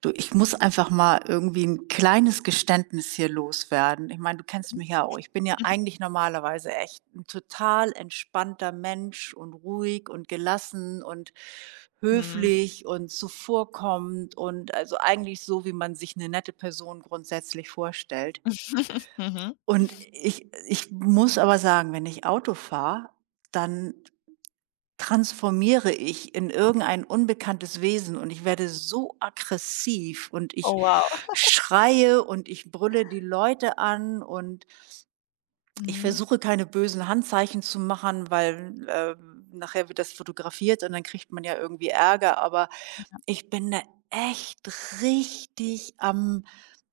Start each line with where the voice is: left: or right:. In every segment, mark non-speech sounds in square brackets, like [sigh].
right: Du, ich muss einfach mal irgendwie ein kleines Geständnis hier loswerden. Ich meine, du kennst mich ja auch. Ich bin ja eigentlich normalerweise echt ein total entspannter Mensch und ruhig und gelassen und
left: Mhm.
right: höflich und zuvorkommend und also eigentlich so, wie man sich eine nette Person grundsätzlich vorstellt.
left: [laughs] Mhm.
right: Und ich muss aber sagen, wenn ich Auto fahre, dann transformiere ich in irgendein unbekanntes Wesen und ich werde so aggressiv und ich
left: Oh, wow.
right: schreie und ich brülle die Leute an, und ich
left: Mhm.
right: versuche keine bösen Handzeichen zu machen, weil nachher wird das fotografiert und dann kriegt man ja irgendwie Ärger. Aber ich bin da echt richtig am,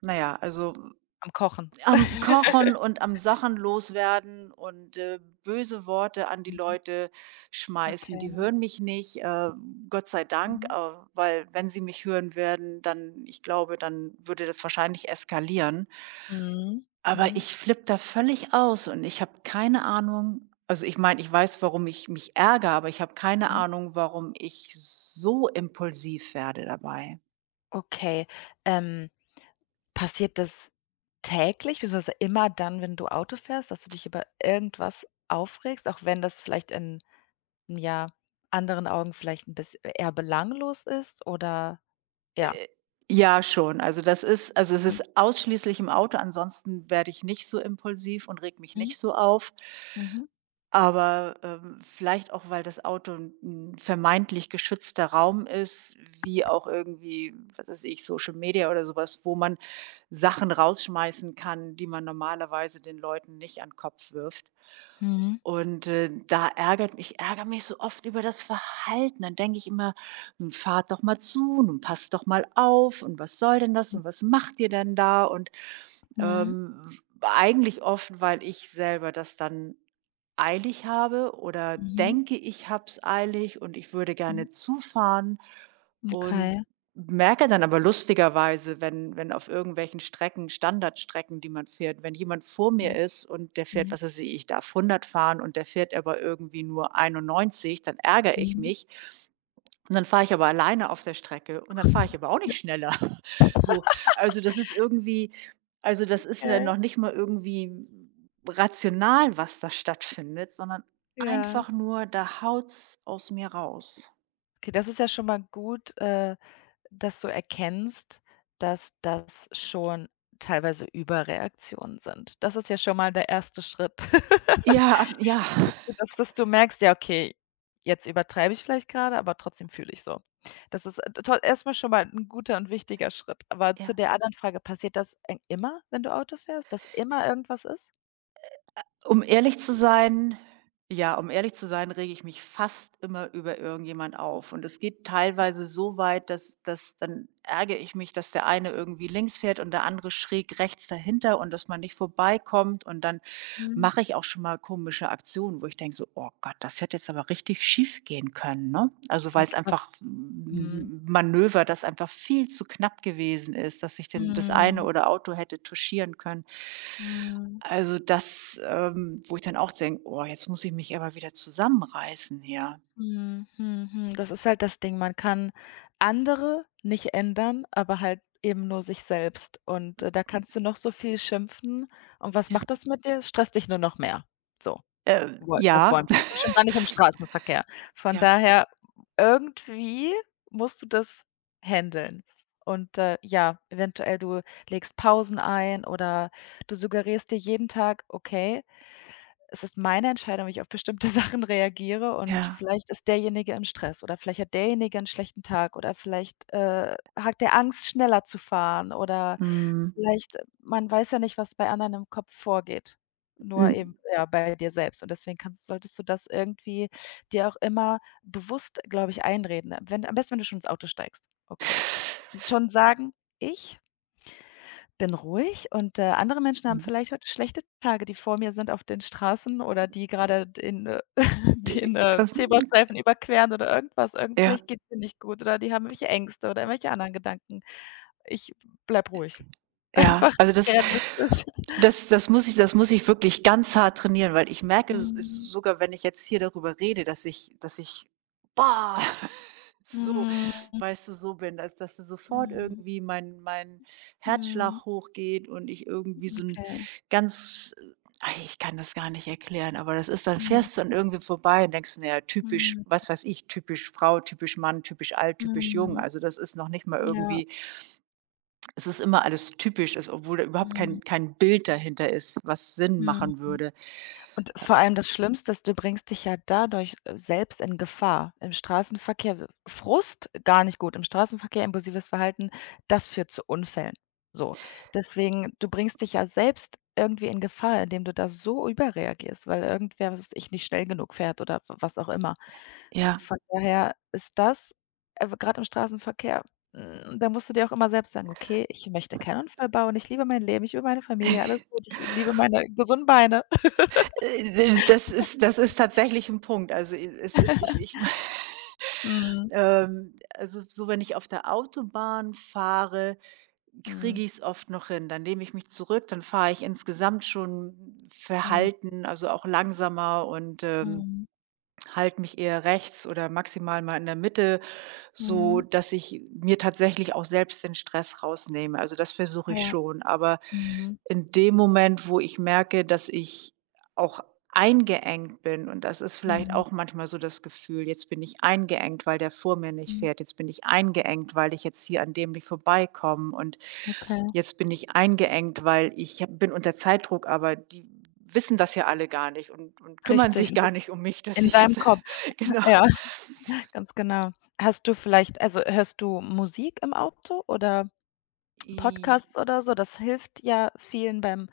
right: naja, also
left: Am Kochen.
right: am Kochen und am Sachen loswerden und, böse Worte an die
left: Mhm.
right: Leute schmeißen.
left: Okay.
right: Die hören mich nicht, Gott sei Dank,
left: Mhm.
right: weil wenn sie mich hören werden, dann ich glaube, dann würde das wahrscheinlich eskalieren.
left: Mhm.
right: Aber
left: Mhm.
right: ich flippe da völlig aus und ich habe keine Ahnung. Also, ich meine, ich weiß, warum ich mich ärgere, aber ich habe keine
left: Mhm.
right: Ahnung, warum ich so impulsiv werde dabei.
left: Okay. Ähm, passiert das täglich, beziehungsweise immer dann, wenn du Auto fährst, dass du dich über irgendwas aufregst, auch wenn das vielleicht in, ja, anderen Augen vielleicht ein bisschen eher belanglos ist oder ja?
right: Ja, schon. Also, das ist, also, es
left: Mhm.
right: ist ausschließlich im Auto, ansonsten werde ich nicht so impulsiv und reg mich nicht so auf.
left: Mhm.
right: Aber, vielleicht auch, weil das Auto ein 'n vermeintlich geschützter Raum ist, wie auch irgendwie, was weiß ich, Social Media oder sowas, wo man Sachen rausschmeißen kann, die man normalerweise den Leuten nicht an den Kopf wirft.
left: Mhm.
right: Und, da ärgert ich ärgere mich so oft über das Verhalten. Dann denke ich immer: „Nun fahrt doch mal zu, nun passt doch mal auf und was soll denn das und was macht ihr denn da?“ Und,
left: Mhm.
right: ähm, eigentlich oft, weil ich selber das dann eilig habe oder
left: Mhm.
right: denke, ich hab's eilig und ich würde
left: Mhm.
right: gerne zufahren
left: Okay.
right: und merke dann aber lustigerweise, wenn auf irgendwelchen Strecken, Standardstrecken, die man fährt, wenn jemand vor mir
left: Mhm.
right: ist und der fährt,
left: Mhm.
right: was weiß ich, ich darf 100 fahren und der fährt aber irgendwie nur 91, dann ärgere ich
left: Mhm.
right: mich, und dann fahre ich aber alleine auf der Strecke und dann fahre ich aber auch nicht schneller. [laughs] So, also das ist irgendwie, also das ist ja dann
left: Okay.
right: noch nicht mal irgendwie rational, was da stattfindet, sondern
left: Ja.
right: einfach nur, da haut's aus mir raus.
left: Okay, das ist ja schon mal gut, dass du erkennst, dass das schon teilweise Überreaktionen sind. Das ist ja schon mal der erste Schritt, [laughs]
right: Ja.
left: dass du merkst: „Ja, okay, jetzt übertreibe ich vielleicht gerade, aber trotzdem fühle ich so.“ Das ist toll erst mal schon mal ein guter und wichtiger Schritt. Aber zu
right: Ja.
left: der anderen Frage, passiert das ei immer, wenn du Auto fährst, dass immer irgendwas ist?
right: Um ehrlich zu sein Ja, um ehrlich zu sein, rege ich mich fast immer über irgendjemand auf. Und es geht teilweise so weit, dass dann ärgere ich mich, dass der eine irgendwie links fährt und der andere schräg rechts dahinter und dass man nicht vorbeikommt und dann
left: Mhm.
right: mache ich auch schon mal komische Aktionen, wo ich denke so: „Oh Gott, das hätte jetzt aber richtig schief gehen können“, ne? Also, weil es
left: Okay, was
right: einfach
left: Mhm.
right: 'n Manöver, das einfach viel zu knapp gewesen ist, dass ich denn das eine
left: Mhm.
right: oder Auto hätte touchieren können.
left: Mhm.
right: Also, das, wo ich dann auch denke: „Oh, jetzt muss ich mich aber wieder zusammenreißen hier.“
left: Mhm, mhm, mhm. Das ist halt das Ding. Man kann andere nicht ändern, aber halt eben nur sich selbst. Und, da kannst du noch so viel schimpfen. Und was
right: Ja.
left: macht das mit dir? Es stresst dich nur noch mehr. So, woll das
right: Ja.
left: wollen wir nicht und schon
right: [laughs]
left: gar nicht im Straßenverkehr. Von
right: Ja,
left: daher, irgendwie musst du das handeln. Und, ja, eventuell du legst Pausen ein oder du suggerierst dir jeden Tag: „Okay, es ist meine Entscheidung, wie ich auf bestimmte [laughs] Sachen reagiere und
right: ja.
left: vielleicht ist derjenige im Stress oder vielleicht hat derjenige einen schlechten Tag oder vielleicht, hat der Angst, schneller zu fahren oder
right: Mhm.
left: vielleicht man weiß ja nicht, was bei anderen im Kopf vorgeht, nur eben,
right: Mhm.
left: ja, bei dir selbst und deswegen kannst solltest du das irgendwie dir auch immer bewusst, glaube ich, einreden. Wenn am besten, wenn du schon ins Auto steigst. Okay. Schon sagen: „Ich bin ruhig und, andere Menschen haben
right: Mhm.
left: vielleicht heute schlechte Tage, die vor mir sind auf den Straßen oder die gerade [laughs] den,
right: Ähm,
left: Zebrastreifen überqueren oder irgendwas. Irgend
right: ja.
left: vielleicht geht es denen nicht gut oder die haben irgendwelche Ängste oder irgendwelche anderen Gedanken. Ich bleib ruhig, [laughs]
right: Ja,
left: einfach
right: also das
left: realistisch.
right: das das muss ich, das muss ich wirklich ganz hart trainieren, weil ich merke s
left: Mhm.
right: sogar, wenn ich jetzt hier darüber rede, dass ich, boah, [laughs] so
left: Mhm.
right: weißt du, so bin, dass dass sofort
left: Mhm.
right: irgendwie mein
left: Mhm.
right: Herzschlag hochgeht und ich irgendwie so ein
left: Okay.
right: ganz ei, ich kann das gar nicht erklären, aber das ist dann
left: Mhm.
right: fährst du an irgendwie vorbei und denkst: „Na ja, typisch,
left: Mhm.
right: was weiß ich, typisch Frau, typisch Mann, typisch alt, typisch jung.“
left: Mhm.
right: Also, das ist noch nicht mal
left: Ja.
right: irgendwie, es ist immer alles typisch ist, obwohl da überhaupt
left: Mhm.
right: kein Bild dahinter ist, was Sinn machen
left: Mhm.
right: würde.
left: Und vor allem das Schlimmste ist, du bringst dich ja dadurch, selbst in Gefahr. Im Straßenverkehr w Frust gar nicht gut, im Straßenverkehr impulsives Verhalten, das führt zu Unfällen. So. Deswegen, du bringst dich ja selbst irgendwie in Gefahr, indem du da so überreagierst, weil irgendwer, was weiß ich, nicht schnell genug fährt oder w was auch immer.
right: Ja,
left: Von daher ist das, gerade im Straßenverkehr da musst du dir auch immer selbst sagen: „Okay, ich möchte keinen Unfall bauen, ich liebe mein Leben, ich liebe meine Familie, alles gut, ich liebe meine gesunden Beine.“ [laughs]
right: das ist, das ist tatsächlich ein Punkt. Also, i es ist ich ich [laughs]
left: Mhm.
right: also, so wenn ich auf der Autobahn fahre,
left: Mhm.
right: kriege ich es oft noch hin. Dann nehme ich mich zurück, dann fahre ich insgesamt schon
left: Mhm.
right: verhalten, also auch langsamer und,
left: Mhm.
right: halte mich eher rechts oder maximal mal in der Mitte. So,
left: Mhm.
right: dass ich mir tatsächlich auch selbst den Stress rausnehme. Also, das versuche ich
left: Ja.
right: schon. Aber
left: Mhm.
right: in dem Moment, wo ich merke, dass ich auch eingeengt bin, und das ist vielleicht
left: Mhm.
right: auch manchmal so das Gefühl, jetzt bin ich eingeengt, weil der vor mir nicht
left: Mhm.
right: fährt, jetzt bin ich eingeengt, weil ich jetzt hier an dem nicht vorbeikomme und
left: Okay.
right: jetzt bin ich eingeengt, weil ich hab- bin unter Zeitdruck, aber die wissen das ja alle gar nicht und, und kümmern
left: Richtig.
right: sich
left: Und
right: gar
left: das
right: nicht
left: ist
right: um mich, dass
left: in
right: ich
left: deinem
right: jetzt
left: Kopf.
right: [laughs]
left: [laughs]
right: genau.
left: Ja, ganz genau. Hast du vielleicht, also, hörst du Musik im Auto oder
right: I-
left: Podcasts oder so? Das hilft ja vielen beim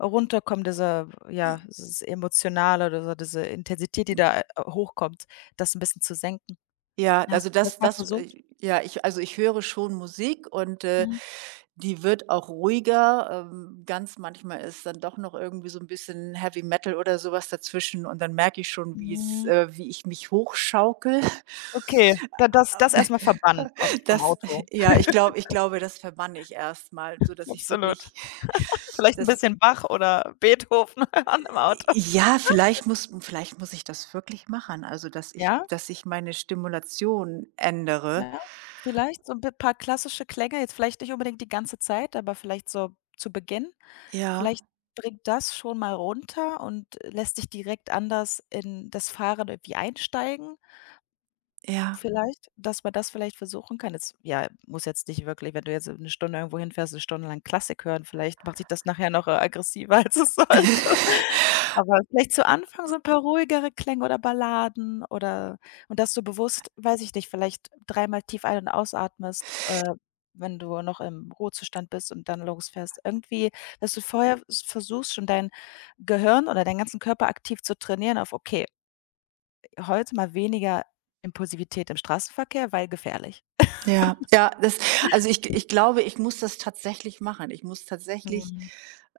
left: Runterkommen, diese ja, dieses Emotionale oder so, diese Intensität, die da, hochkommt, das ein bisschen zu senken.
right: Ja, also
left: Hast du das
right: das
left: mal
right: das
left: versucht?
right: ja, ich, also ich höre schon Musik und,
left: Mhm.
right: die wird auch ruhiger. Ganz manchmal ist dann doch noch irgendwie so ein bisschen Heavy Metal oder sowas dazwischen und dann merke ich schon, wie's
left: Mhm.
right: wie ich mich hochschaukel. [laughs]
left: Okay, da das
right: Ähm,
left: erstmal verbannen, vom
right: Das
left: Auto.
right: ja, ich glaube, das verbanne ich erstmal, so dass ich
left: Absolut.
right: wirklich [laughs]
left: Vielleicht 'n
right: das,
left: bisschen Bach oder Beethoven [laughs] hören im Auto.
right: ja, vielleicht muss ich das wirklich machen, also dass ich,
left: Ja,
right: dass ich meine Stimulation ändere.
left: ja, vielleicht so 'n bi paar klassische Klänge, jetzt vielleicht nicht unbedingt die ganze Zeit, aber vielleicht so zu Beginn.
right: Ja,
left: Vielleicht bringt das schon mal runter und lässt dich direkt anders in das Fahren irgendwie einsteigen
right: ja.
left: vielleicht, dass man das vielleicht versuchen kann. Jetzt ja, muss jetzt nicht wirklich wenn du jetzt 'ne Stunde irgendwo hinfährst, 'ne Stunde lang Klassik hören, vielleicht macht dich das nachher noch, aggressiver, [laughs] als es sollte.
right: [laughs]
left: Aber vielleicht zu Anfang so 'n paar ruhigere Klänge oder Balladen oder und dass du bewusst, weiß ich nicht, vielleicht dreimal tief ein und ausatmest, wenn du noch im Ruhezustand bist und dann losfährst. Irgendwie, dass du vorher s versuchst, schon dein Gehirn oder deinen ganzen Körper aktiv zu trainieren auf: „Okay, heute mal weniger Impulsivität im Straßenverkehr, weil gefährlich.“
right: Ja, ja, das, also ich glaube, ich muss das tatsächlich machen. Ich muss tatsächlich,
left: Mhm.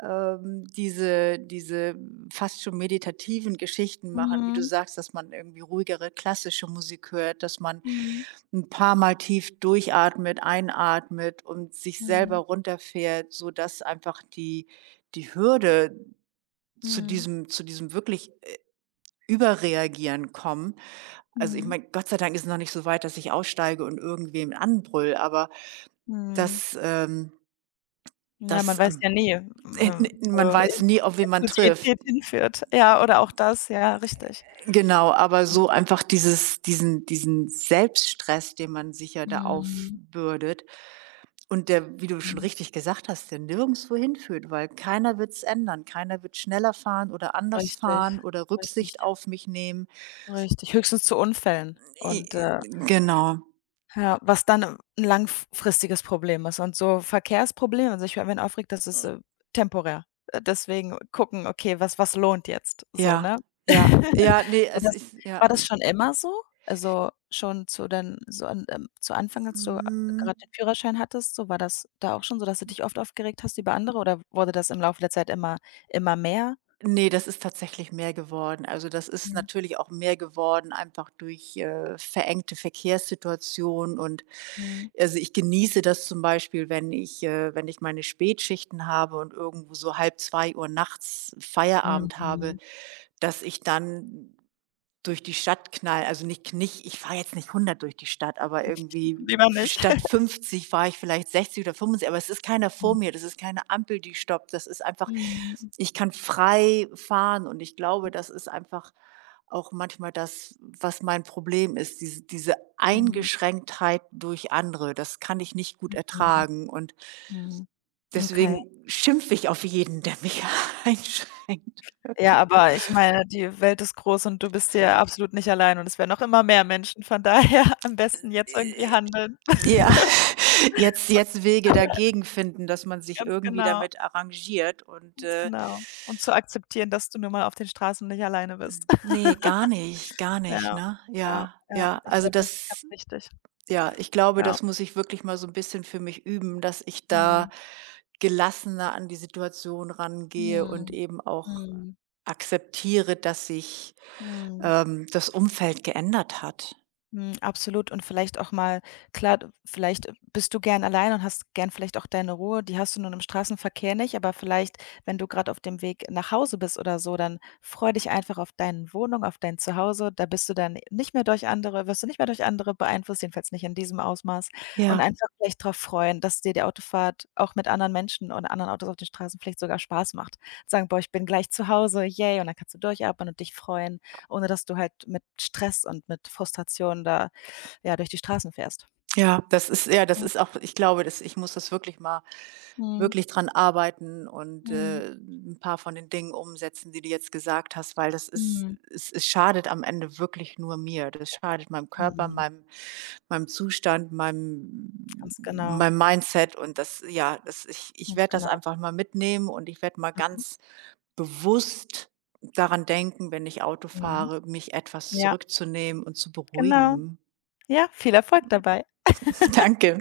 right: diese fast schon meditativen Geschichten machen, wie du
left: Mhm.
right: sagst, dass man irgendwie ruhigere klassische Musik hört, dass man
left: Mhm.
right: ein paar Mal tief durchatmet, einatmet und sich selber
left: Mhm.
right: runterfährt, sodass einfach die Hürde zu
left: Mhm.
right: diesem wirklich Überreagieren kommen. Also, ich
left: Mhm.
right: meine, Gott sei Dank ist es noch nicht so weit, dass ich aussteige und irgendwen anbrüll. Aber
left: Mhm.
right: das,
left: Ja, man
right: das,
left: weiß ja nie,
right: [laughs] man
left: wo
right: weiß
left: I
right: nie, auf wen man trifft.
left: Impulsivität hinführt. Ja, oder auch das, ja, richtig.
right: Genau, aber so einfach dieses diesen Selbststress, den man sich ja da
left: Mhm,
right: aufbürdet und der, wie du schon
left: mhm,
right: richtig gesagt hast, der nirgendswo hinführt, weil keiner wird es ändern. Keiner wird schneller fahren oder anders
left: richtig,
right: fahren oder
left: richtig,
right: Rücksicht auf mich nehmen.
left: richtig. Höchstens zu Unfällen
right: I
left: und,
right: Genau.
left: ja, was dann 'n langfristiges Problem ist und so Verkehrsprobleme. Also ich über wen aufregt, das ist temporär. Deswegen gucken, okay, was lohnt jetzt so,
right: Ja,
left: ne?
right: ja, ja,
left: [laughs]
right: ne,
left: War
right: es
left: das
right: ist
left: war
right: ja.
left: das schon immer so? Also, schon zu den so an zu Anfang, als du,
right: Hm,
left: grad den Führerschein hattest, so war das da auch schon so, dass du dich oft aufgeregt hast über andere oder wurde das im Laufe der Zeit immer mehr?
right: ne, das ist tatsächlich mehr geworden. Also, das ist
left: Mhm,
right: natürlich auch mehr geworden, einfach durch, verengte Verkehrssituationen und,
left: mhm,
right: also, ich genieße das zum Beispiel, wenn ich, wenn ich meine Spätschichten habe und irgendwo so halb zwei Uhr nachts Feierabend habe,
left: mhm.
right: dass ich dann durch die Stadt knall, also nicht nicht ich fahre jetzt nicht 100 durch die Stadt, aber irgendwie
left: Lieber nicht.
right: statt 50 fahre ich vielleicht 60 oder 75, aber es ist keiner vor
left: Mhm,
right: mir, das ist keine Ampel, die stoppt. Das ist einfach,
left: mhm,
right: ich kann frei fahren und ich glaube, das ist einfach auch manchmal das, was mein Problem ist, diese
left: mhm,
right: Eingeschränktheit durch andere. Das kann ich nicht gut
left: mhm,
right: ertragen und
left: mhm. Okay.
right: deswegen schimpfe ich auf jeden, der mich [laughs] einschränkt.
left: Ja, aber ich meine, die Welt ist groß und du bist ja absolut nicht allein und es werden auch immer mehr Menschen, von [laughs] daher am besten jetzt irgendwie handeln.
right: Ja, [laughs] jetzt Wege
left: [laughs]
right: dagegen finden, dass man sich
left: Ganz
right: irgendwie
left: genau,
right: damit arrangiert und,
left: ganz genau. Und zu akzeptieren, dass du nun mal auf den Straßen nicht alleine bist. [laughs]
right: ne, gar nicht,
left: Ja,
right: ne?
left: ja,
right: Ja,
left: ja.
right: ja.
left: Ich
right: Also,
left: glaube, das ist ganz
right: das,
left: wichtig.
right: ja, ich glaube,
left: Ja.
right: das muss ich wirklich mal so ein bisschen für mich üben, dass ich da
left: Mhm.
right: gelassener an die Situation rangehe und
left: Mhm.
right: eben auch
left: Mhm.
right: akzeptiere, dass sich,
left: Mhm.
right: das Umfeld geändert hat.
left: Mhm, absolut und vielleicht auch mal klar, d vielleicht bist du gern allein und hast gern vielleicht auch deine Ruhe, die hast du nun im Straßenverkehr nicht, aber vielleicht, wenn du gerade auf dem Weg nach Hause bist oder so, dann freu dich einfach auf deine Wohnung, auf dein Zuhause. Da bist du dann nicht mehr durch andere wirst du nicht mehr durch andere beeinflusst, jedenfalls nicht in diesem Ausmaß und
right: Ja.
left: einfach vielleicht darauf freuen, dass dir die Autofahrt auch mit anderen Menschen und anderen Autos auf den Straßen vielleicht sogar Spaß macht. Sagen: „Boah, ich bin gleich zu Hause, yay!“ Und dann kannst du durchatmen und dich freuen, ohne dass du halt mit Stress und mit Frustration da, ja, durch die Straßen fährst.
right: Ja, das
left: Ja.
right: ist auch, ich glaube, das, ich muss das wirklich mal
left: Mhm.
right: wirklich dran arbeiten und,
left: Mhm.
right: 'n paar von den Dingen umsetzen, die du jetzt gesagt hast, weil das ist,
left: Mhm.
right: es es schadet am Ende wirklich nur mir. Das schadet meinem Körper,
left: Mhm.
right: meinem Zustand,
left: Ganz genau,
right: meinem Mindset und das, ja, das, ich
left: ganz
right: werde das
left: genau.
right: einfach mal mitnehmen und ich werde mal
left: Mhm.
right: ganz bewusst daran denken, wenn ich Auto
left: Mhm.
right: fahre, mich etwas
left: Ja,
right: zurückzunehmen und zu
left: genau.
right: beruhigen.
left: Ja, viel Erfolg dabei.
right: [laughs] Danke.